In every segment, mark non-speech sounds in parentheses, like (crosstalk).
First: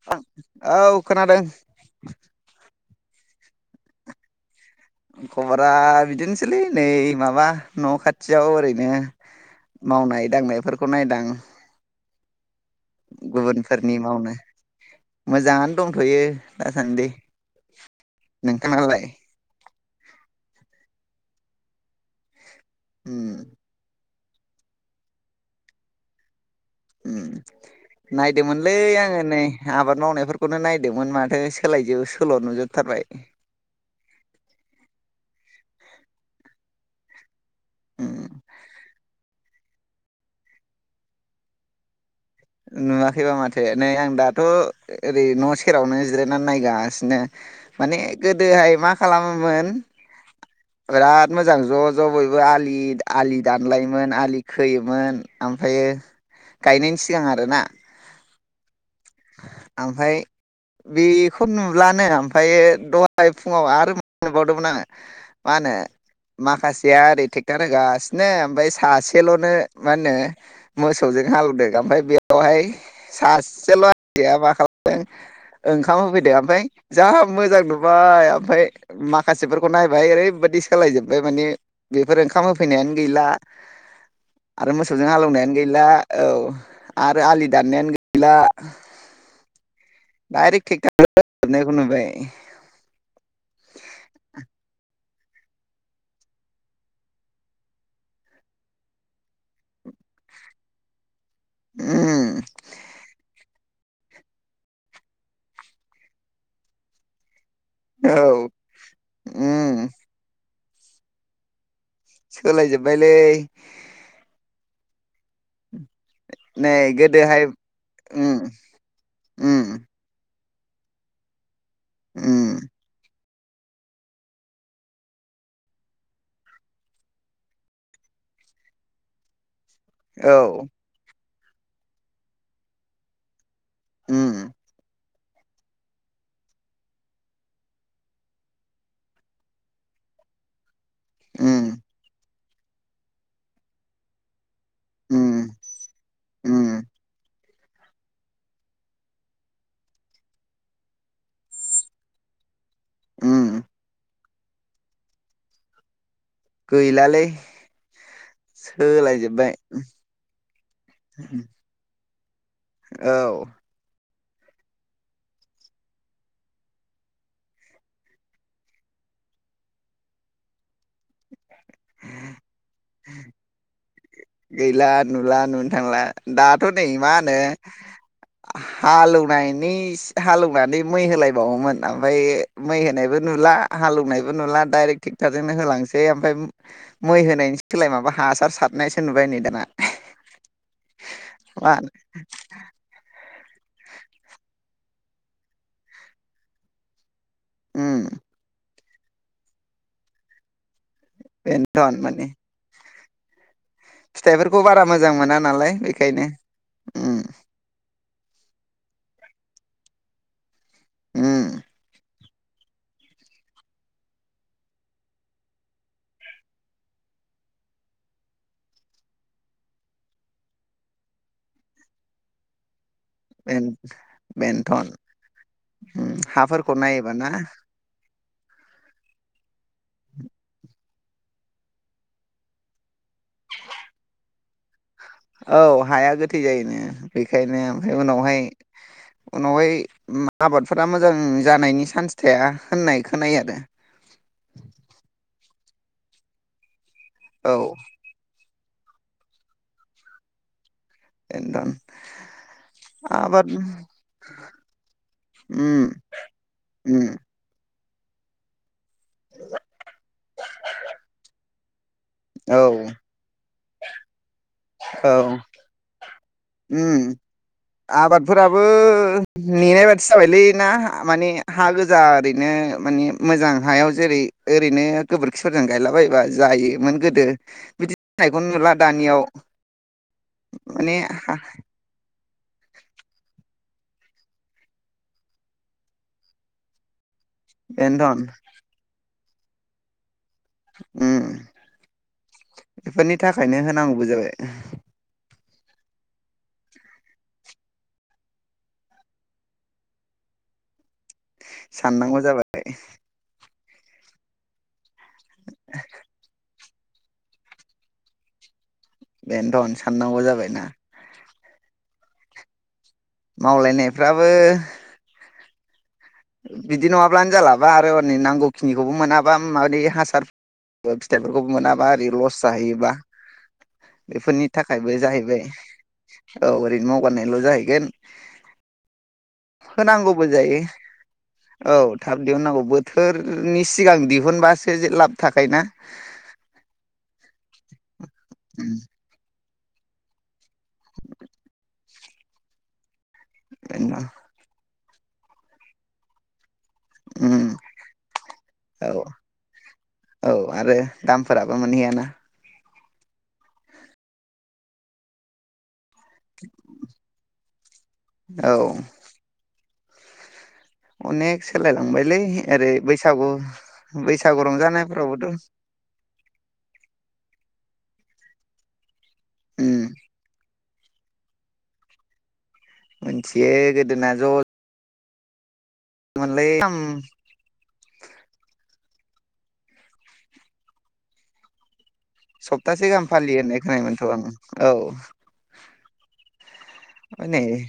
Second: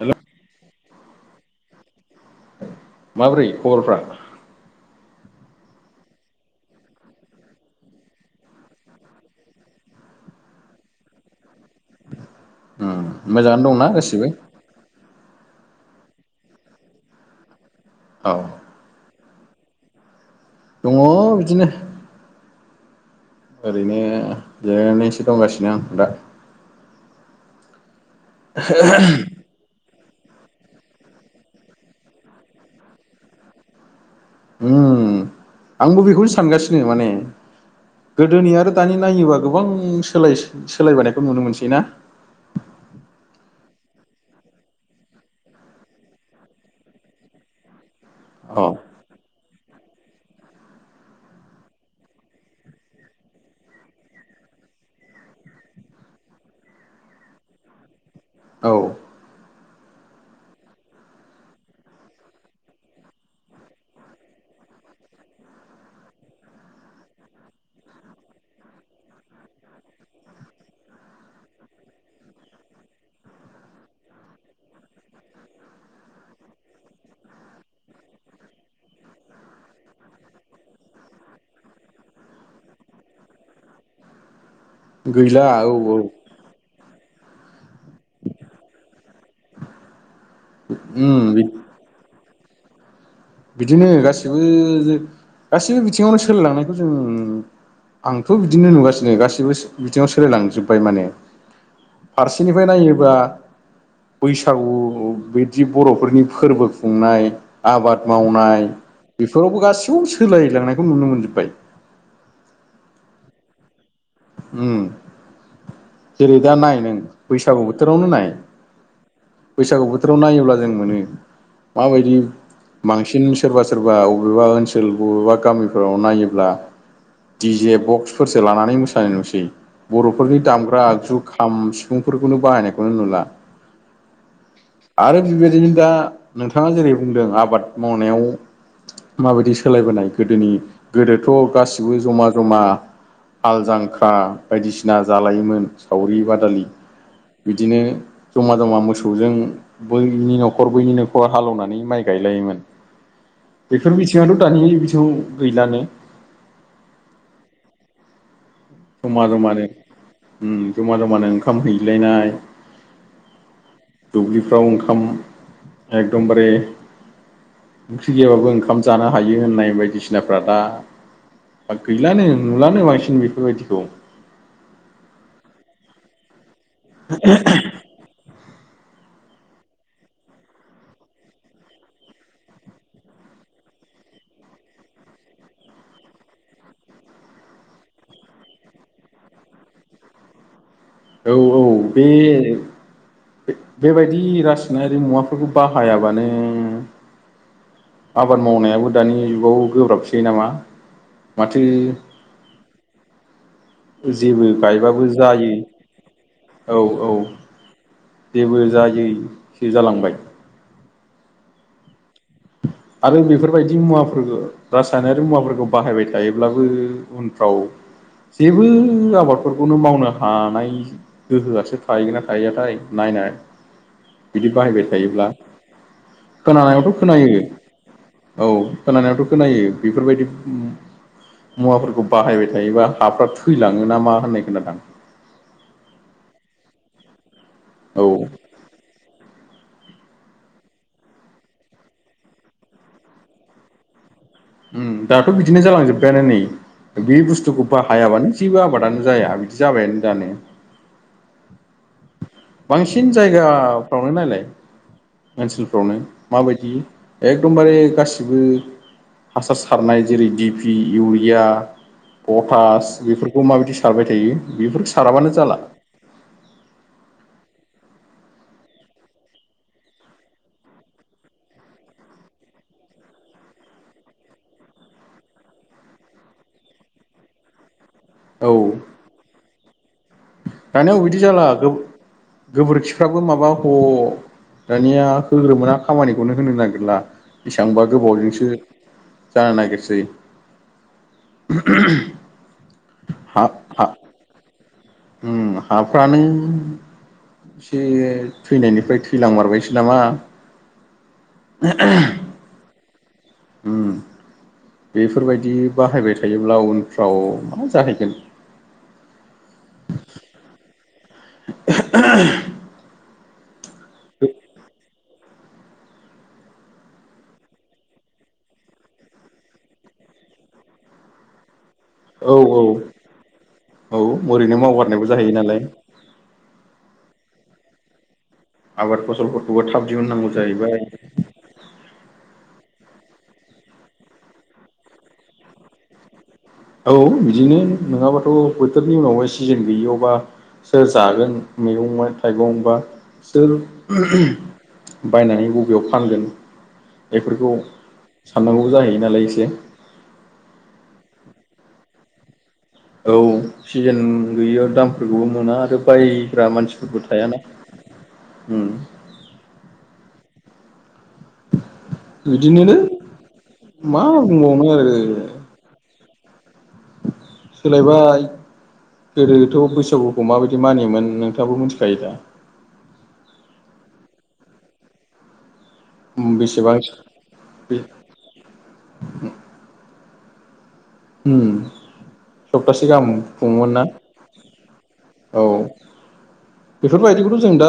हेल' औ खोनादों। माबोरै खबरफ्रा? खबरा बिदिनोसैलै नै माबा न' खाथियाव ओरैनो। मावनाय दांनायफोरखौ नायदों। मोजाङानो दंना गुबुनफोरनि गासिबो मावनो मोजां दंथ'यो दासान्दि औ नोंथालाय दङ बिदिनो उ ओरैनो जिरायनानैसो दंगासिनो आं दा नायदोंमोनलै आङो नै आबाद मावनायाव बेफोरखौनो नायदोंमोन माथो सोलायजो सोल' नुजोबथारबाय। आंबो बेखौनो सानगासिनो माने उम गोदोनि आरो दानि नायोबा गोबां सोल सोलायबोनायखौ नुनो मोनसै ना। नुवाखैबा माथो नै आं दाथ' ओरै न' सेरावनो जिरायनानै नायगासिनो माने अ गोदोहाय मा खालामोमोन बिराद मोजां ज' ज' बयबो आलि आलि दानलायोमोन आलि खोयोमोन ओमफ्रायो गायनायनि सिगां आरोना औ ओमफ्राय बेखौ नुब्लानो ओमफ्रायो दहाय फुङाव आरो नुबावदोंमोन आङो। नो माखासेया ओरै ट्रेक्टार होगासिनो ओमफ्राय सासेल'नो मा होनो मोसौजों जों हालौ (inaudible) (unintelligible) दों ओमफ्राय बेयावहाय सासेल' हया मा खालामदों ओंखाम होफैदो ओमफ्राय जा मोजां नुबाय ओमफ्राय माखासेफोरखौ नायबाय ओरैबाय दि सालाय जोबबाय माने बेफोर ओंखाम होफैनायानो गैला आरो मोसौजों हालौवनायानो गैला औ आरो आलि दाननायानो गैला। (unintelligible) बिदिनो गासिबबो -गासिबबो बिथिङावनो सोलाय लांनायखौ जों आंथ' बिदिनो नुगासिनो गासैबो बिथिङाव सोलायलांजोबबाय माने। उम फारसेनिफ्राय नायोबा बैसागु बिदि बर'फोरनि फोरबो खुंनाय आबाद औ मावनाय बेफोरावबो उम गासिखौबो सोलायलांनायखौ नुनो मोनजोबबाय। सोलाय जोब्बायलै। उम जेरै दा नै नाय नों गोदोहाय बैसागु बोथोरावनो नाय उम उम बैसागु बोथोराव नायोब्ला जों मोनो मा बायदि उम बांसिन सोरबा सोरबा बबेबा ओनसोल बबेबा गामिफोराव नायोब्ला डिजे बक्सफोरसो लानानै मोसा नाय नुसै। औ बर'फोरनि दामग्रा आगजु खाम सिफुंफोरखौनो बाहायनायखौनो नुला। उम। आरो बेबायदिनो दा नोंथाङा जेरै बुंदों आबाद मावनायाव माबायदि सोलायबोनाय गोदोनि गोदोथ' उम गासिबो जमा जमा हाल जांख्रा बायदिसिना उम जालायोमोन सावरि बादालि। उम बिदिनो जमा जमा मोसौजों बैनि न'खर बैनि न'खर हालेवनानै माइ गायलायो। उम। बिदिथ' दानिया बिथि गैलानो। गैलालै। जमा सोलायजोब्बाय जमानो उम जमा जमानो ओंखाम हैज्लायनाय। औ। दुब्लिफ्राव ओंखाम एकदमबारे ओंख्रि गैयाबाबो ओंखाम जानो हायो होननाय बायदिसिनाफ्रा दा गैलानो नुलानो बांसिन बेफोरबायदि। गैला नुला नुनो थांला दाथ' नै मा होनो हालौवनायनि हालेवनानै मै होलायबावोमोन ओमफ्राय मै होनायबो नुला। दा हालौनायबो नुला डायरेख टेक्टर जोंनो होलांसै ओमफ्राय मैं होनायनि सोलाय माबा सारनायसो नुबाय नै दाना। औ औ मा होनो बे बेबायदि मुवाफोरखौ बाहायाबानो उम आबाद मावनायाबो दानि जुगाव गोब्राबसै नामा। माथो बेनथ'न माने। जेबो फिथाइफोरखौ बारा गायबाबो मोजां मोना जायै नालाय बेखायनो औ औ। उम जेबो जायैसो जालांबाय। उम आरो बेफोरबायदि मुवाफोरखौ रासायनारि मुवाफोरखौ बाहायबाय थायोब्लाबो उनफ्राव जेबो आबादफोरखौनो मावनो हानाय गोहोआसो थाहैगोनना थाहैयाथाय। नायनाय बिदि बाहायबाय बेन-बेनथन थायोब्ला उम हाफोरखौ खोनानायावथ' नायोबा ना खोनायो। औ खोनानायावथ' खोनायो बेफोरबायदि मुवाफोरखौ बाहायबाय थायोबा हाफ्रा थैलाङो ना मा होननाय खोनादां। औ हाया गोथै जायोनो बेखायनो ओमफ्राय औ उनावहाय उनावहाय आबादफोरा मोजां जानायनि चान्स थाया होननाय खोनायो आरो। (inaudible) उम दाथ' बिदिनो जालांजोब्बायानो नै बे औ बुस्थुखौ बाहायाबानो जेबो आबादानो जाया बिदि जाबायानो दानो। बेनोथन बांसिन आबाद जायगाफ्रावनो नायलाय उम ओनसोलफ्रावनो माबायदि उम एखदमबारे गासिबो हासार सारनाय जेरै डिपि इउरिया औ पटास बेफोरखौ माबायदि सारबाय थायो बेफोरखौ साराबानो औ जाला। उम आबादफोराबो नेनाय बादि जाबायलै ना माने हा गोजा ओरैनो। मोजां हायाव जेरै ओरैनो गोबोरखिफोरजों गायला बायोबा जायोमोन गो बि थाइगं नुला दानियाव माने दानियाव बिदि हा जाला गो गोबोरखिफ्राबो माबा ह दानिया होग्रोना खामानिखौनो होनो नागिरला बेसेबांबा बेनोथन गोबावजोंसो जानो नागिरसै उ बेफोरनि थाखायनो होनांगौबो जाबाय ओम हाफ्रानो एसे थैनायनिफ्राय थैलांमारबायसै नामा? साननांगौ जाबाय उम बेफोरबायदि बाहायबाय थायोब्ला उनफ्राव मा जाहैगोन। बेनोथ' साननांगौ जाबायना। (inaudible) मावलायनायफ्राबो बिदि नङाब्लानो जालाबा आरो है नांगौखिनिखौबो मोनाबा माबै हासार फिथाइफोरखौबो मोनाबा ओरै औ लस औ जाहैयोबा औ बेफोरनि ओरैनो थाखायबो मावगारनायबो जाहैयो जाहैबाय नालाय औ ओरैनो मावगारनायल' जाहैगोन। आबादखौ होनांगौबो जायो औ थाब दिहुननांगौ बो बोथोरनि सिगां दिहुनबासो जे लाब थाखायो ना। औ बिदिनो नङाबाथ' बोथोरनि उनाव एसे सिजेन गैयियावबा सोर‌ जागोन मैगं बा थाइगं बा सोर उम (inaudible) बायनानै बबेयाव फानगोन बेफोरखौ साननांगौबो औ जाहैयो नालाय एसे मानियाना औ सिजेन गैयियाव दामफोरखौबो मोना आरो बायग्रा मानसिफोरबो थायाना औ। उम अनेक सोलायलांबायलै ओरै बिदिनोनो बैसागु मा बैसागु बुंबावनो आरो रंजानायफोरावबोथ' सोलायबाय। उम गोदोथ' बैसागुखौ माबायदि मानियोमोन नोंथाङाबो मिथिखायो दा। मिथियो गोदोना ज' मोनलै बेसेबा बे उम सप्तासे गाहाम फालियो होननाय खुङोमोन ना खोनायोमोनथ' आं औ औ। बेफोरबायदिखौथ' नै जों दा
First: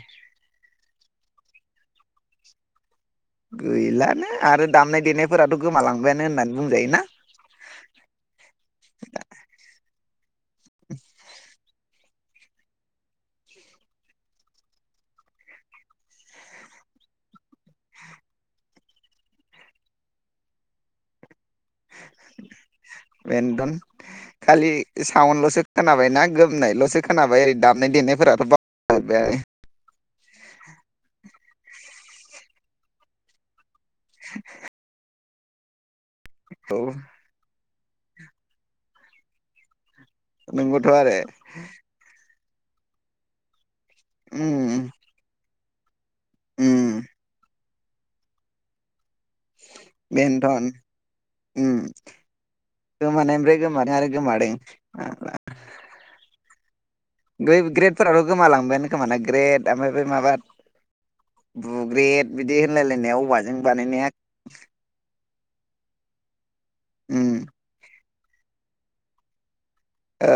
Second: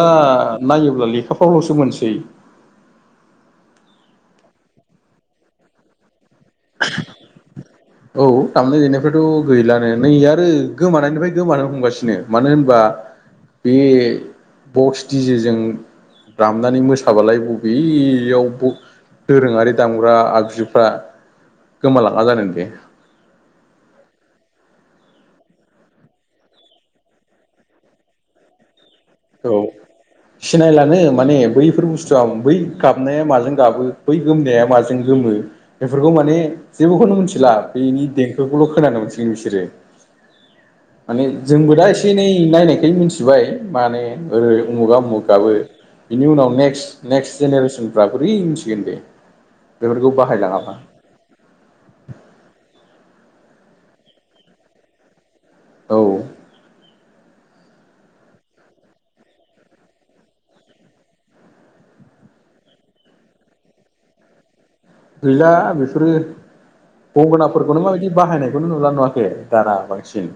नायोब्ला लेखाफ्रावल'सो मोनसै गैलानो आरो दामनाय देनायफोराथ' गोमालांबायानो होननानै बुंजायोना। औ दामनाय देनायफ्राथ' गैलानो नै आरो गोमानायनिफ्राय गोमानो हमगासिनो मानो होनबा बे बक्स दिजेजों दामनानै मोसाबालाय बबेयाव दोरोङारि दामग्रा आगजुफ्रा गोमालाङा जानो दे। बेनोथ खालि साउनडल'सो खोनाबायनाा गोमनायल'सो खोनाबाय ओरै दामनाय देनायफोराथ' बाव औ सिनायलानो माने बैफोर बुस्थु आं बै गाबनाया माजों गाबो। बै गोमनाया माजों गोमो। बेफोरखौ माने औ जेबोखौनो मोनथिला बेनि देंखोखौल' खोनानो मोनसिगोन बिसोरो। नंगौथ' आरो माने जोंबो दा एसे एनै नायनायखाय मिथिबाय माने होनो ओरै उम उमुगा उमुगाबो बिनि उनाव उम नेक्स नेक्स्ट जेनेरेसनफ्रा बोरै मिथिगोन बे। बेन्थन उम। गोमानाय ओमफ्राय गोमादों आरो गोमादों फाग्ला औ बे ग्रेटफोराथ' गोमालांबायानो खोमाना ग्रेट ओमफ्राय बे माबा बुग्रेद बिदि होनलायलायनाया औवाजों बानायनाया गैला बेफोरो उम गंगोननाफोरखौनो माबायदि बाहायनायखौनो नुला नुवाखै दाना बांसिन औ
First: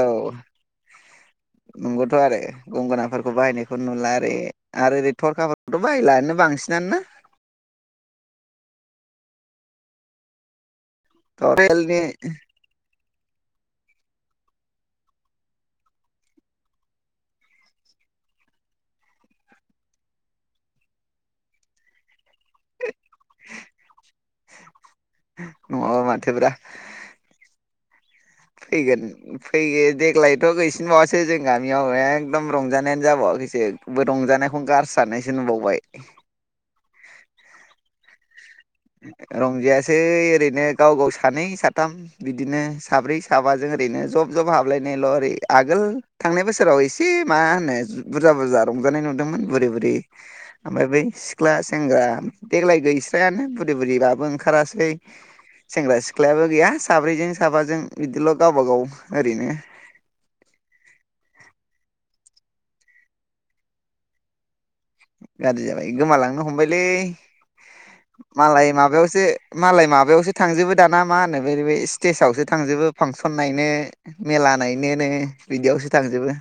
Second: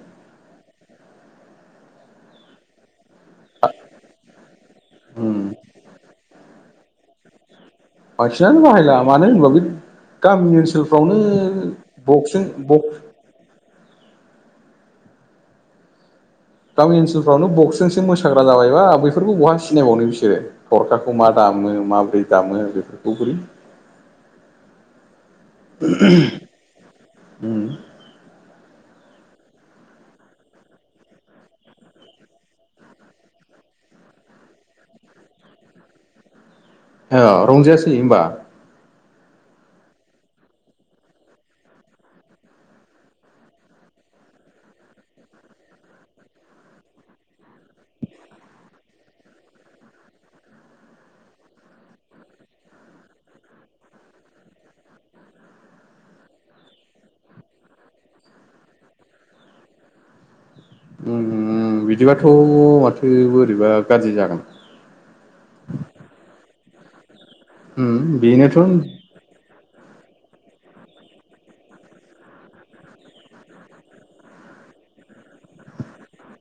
थ' आरो गंगोनाफोरखौ बाहायनायखौ नुला आरो ओरै उम थरखाफोरथ' बाहायलानो बांसिन जना बांसिनानो बाहायला मानो होनब्लाा बे गामि ओनसोल आवनो थरेलनि बक्सजों बक्स गामि ओनसोलफ्रावनो बक्सजोंसो मोसाग्रा जाबायबा बैफोरखौ बहा सिनायबावनो बिसोरो थरखाखौ मा दान दामो माबोरै दामो बेफोरखौ बोरै नङाबा माथो ब्रा उम फैगोन फै देग्लायथ' गैसिनबावासै जों गामियाव एखदम रंजानायानो जाबावाखै फैसेबो रंजानायखौनो गारसारनायसो नुबावबाय औ रंजायासै होमबा (unintelligible) रंजायासै ओरैनो गाव गाव सानै साथाम बिदिनो साब्रै साबाजों ओरैनो जब जब हाबलायनायल' ओरै आगोल थांनाय बोसोराव एसे मा होनो बुरजा बुरजा रंजानाय नुदोंमोन बुरै बुरै ओमफ्राय बै सिख्ला सेंग्रा देग्लाय गैस्रायानो बोरैबाबो ओंखारासै सेंग्रा सिख्लायाबो गैया साब्रैजों साबाजों बिदिल' गावबा गाव ओरैनो (inaudible) बिदिबाथ' माथो बोरैबा गाज्रि जागोन गाज्रि जाबाय गोमालांनो हमबायलै उम बेनोथ' मालाय माबायावसो मालाय माबायावसो थांजोबो दाना मा होनो बेै स्टेजावसो थांजोबो फांसन नायनो मेरला हानाय नो बिदियावसो थांजोबो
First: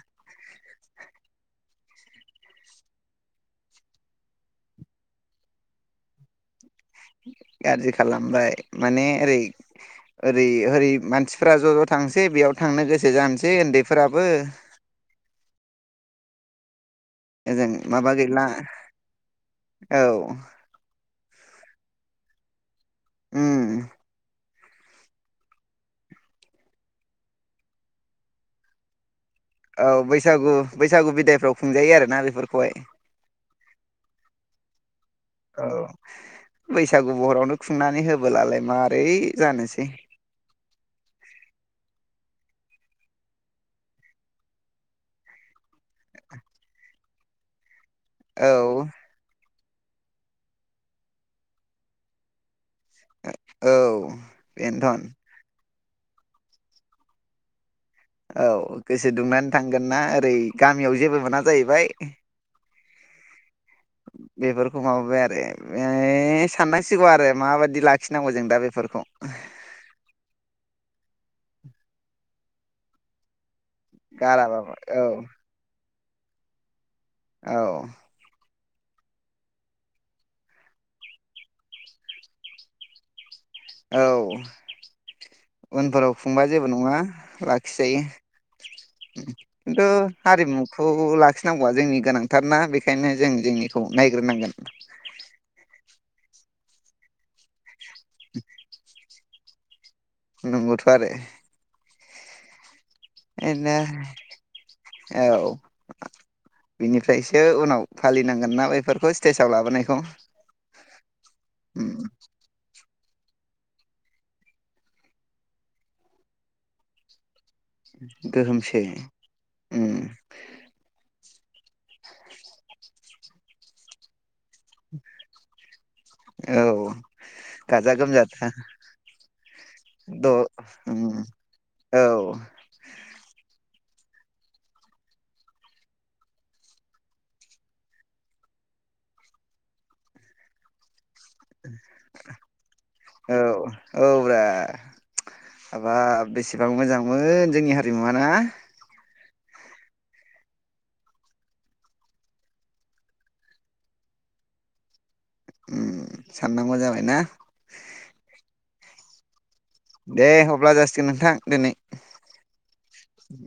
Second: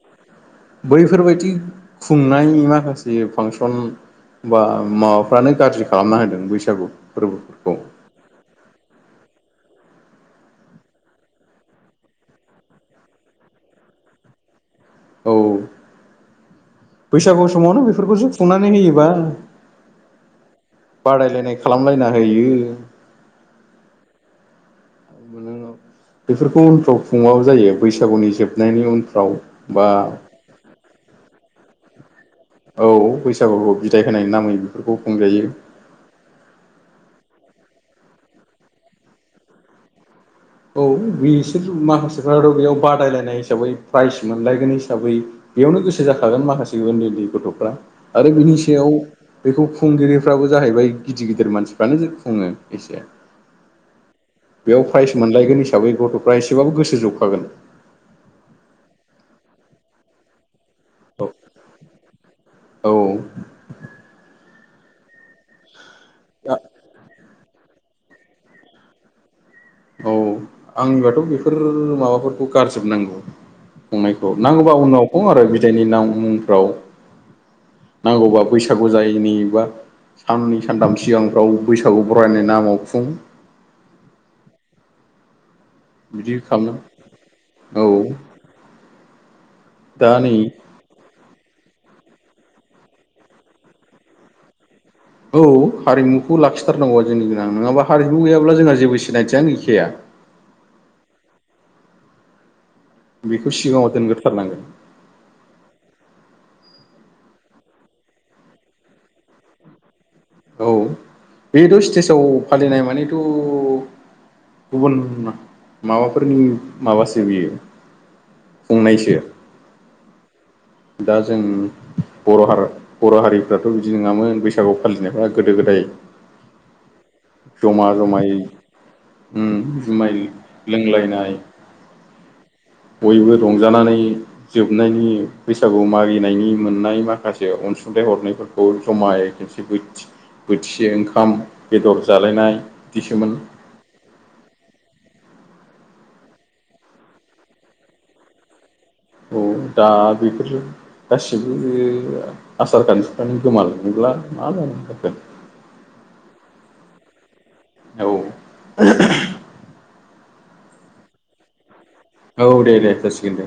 खुंनायनि माखासे फांसन बा माबाफ्रानो गाज्रि खालामना होदों बैसागु फोरबोफोरखौ गाज्रि खालामबाय माने ओरै ओरै ओरै मानसिफ्रा ज' ज' थांसै बेयाव थांनो गोसो जानोसै उन्दैफोराबो औ बैसागु ओजों समावनो माबा बेफोरखौसो गैला खुंनानै होयोबा औ बादायलायनाय खालामलायना होयो ओम बेफोरखौ उनफ्राव खुङाबो जायो बैसागुनि जोबनायनि उनफ्राव बा औ बैसागु बैसागु बिदायफ्राव खुंजायो आरोना बेफोरखौ औ बैसागुखौ बिदाय होनायनि नामै बेफोरखौ खुंजायो औ बैसागु बहरावनो खुंनानै होबोलालाय मारै जानोसै औ बिसोर माखासेफ्राथ' बेयाव बादायलायनाय हिसाबै प्राइज मोनलायगोन हिसाबै बेयावनो गोसो जाखागोन माखासे उन्दै उन्दै गथ'फ्रा आरो बिनि औ सायाव बेखौ खुंगिरिफ्राबो जाहैबाय गिदिर गिदिर मानसिफ्रानो जों खुङो एसे औ बेनोध अनलायगोन हिसाबै गथ'फ्रा एसेबाबो गोसो जखागोन औ गोसो दुंनानै थांगोन ना ओरै गामियाव जेबो मोना जाहैबाय औ बेफोरखौ मावाबाय आरो बे साननांसिगौ आरो माबायि लाखिनांगौ जों दा बेफोरखौ औ आंनिबाथ' बेफोर माबाफोरखौ गारजोबनांगौ खुंनायखौ नांगौ गाराबाबो बा औ उनाव खुं आरो बिदायनि मुंफ्राव औ नांगौबा बैसागु जायि नि बा साननै सानथाम सिगांफ्राव बैसागु बरायनाय नामाव खुं औ उनफोराव बिदि खुंबा जेबो नंङा खालामनो औ लाखिजायो दा नै हारिमुखौ लाखि नांगौआ जोंनि गोनांथारना बेखायनो जों जोंनिखौ नायग्रोनांगोन औ हारिमुखौ लाखिथारनांगौआ जोंनि गोनां नङाबा हारिमु गैयाब्ला जोंहा जेबो सिनायथियानो गैखाया नंगौथ आरो बेखौ सिगाङाव दोनग्रोथारनांगोन बिदिनो औ बिनिफ्रायसो उनाव फालिनांगोन ना बेफोरखौ स्टेजाव लाबोनायखौ औ बेथ उम स्टेजाव फालिनाय माने थ गुबुन माबाफोरनि माबासो बियो गोहोमसे खुंनायसो उम दा जों बर हारिफ्राथ बिदि नंङामोन बैसागु फालिनायफ्रा गोदो गोदाय औ जमा गाजा गोमजा जमायै था जुमाय द' उम लोंलायनाय (inaudible) औ बयबो रंजानानै जोबनायनि बैसागु मागिनायनि मोननाय माखासे अनुंथाइ हरनायफोरखौ जमायै खोनसे बोथिसे ओंखाम बेदर जालायनाय बिदिसोमोन औ औब्रा हाबाब बेसेबां मोजांमोन जोंनि हारिमुवा ना औ दा बेफोरो गासिबो आसार खान्थिफ्रानो गोमालांनो (unintelligible) साननांगौ जाबायना औ (inaudible) दे अब्ला जासिगोन नोंथां दिनै औ दे दे जासिगोन दे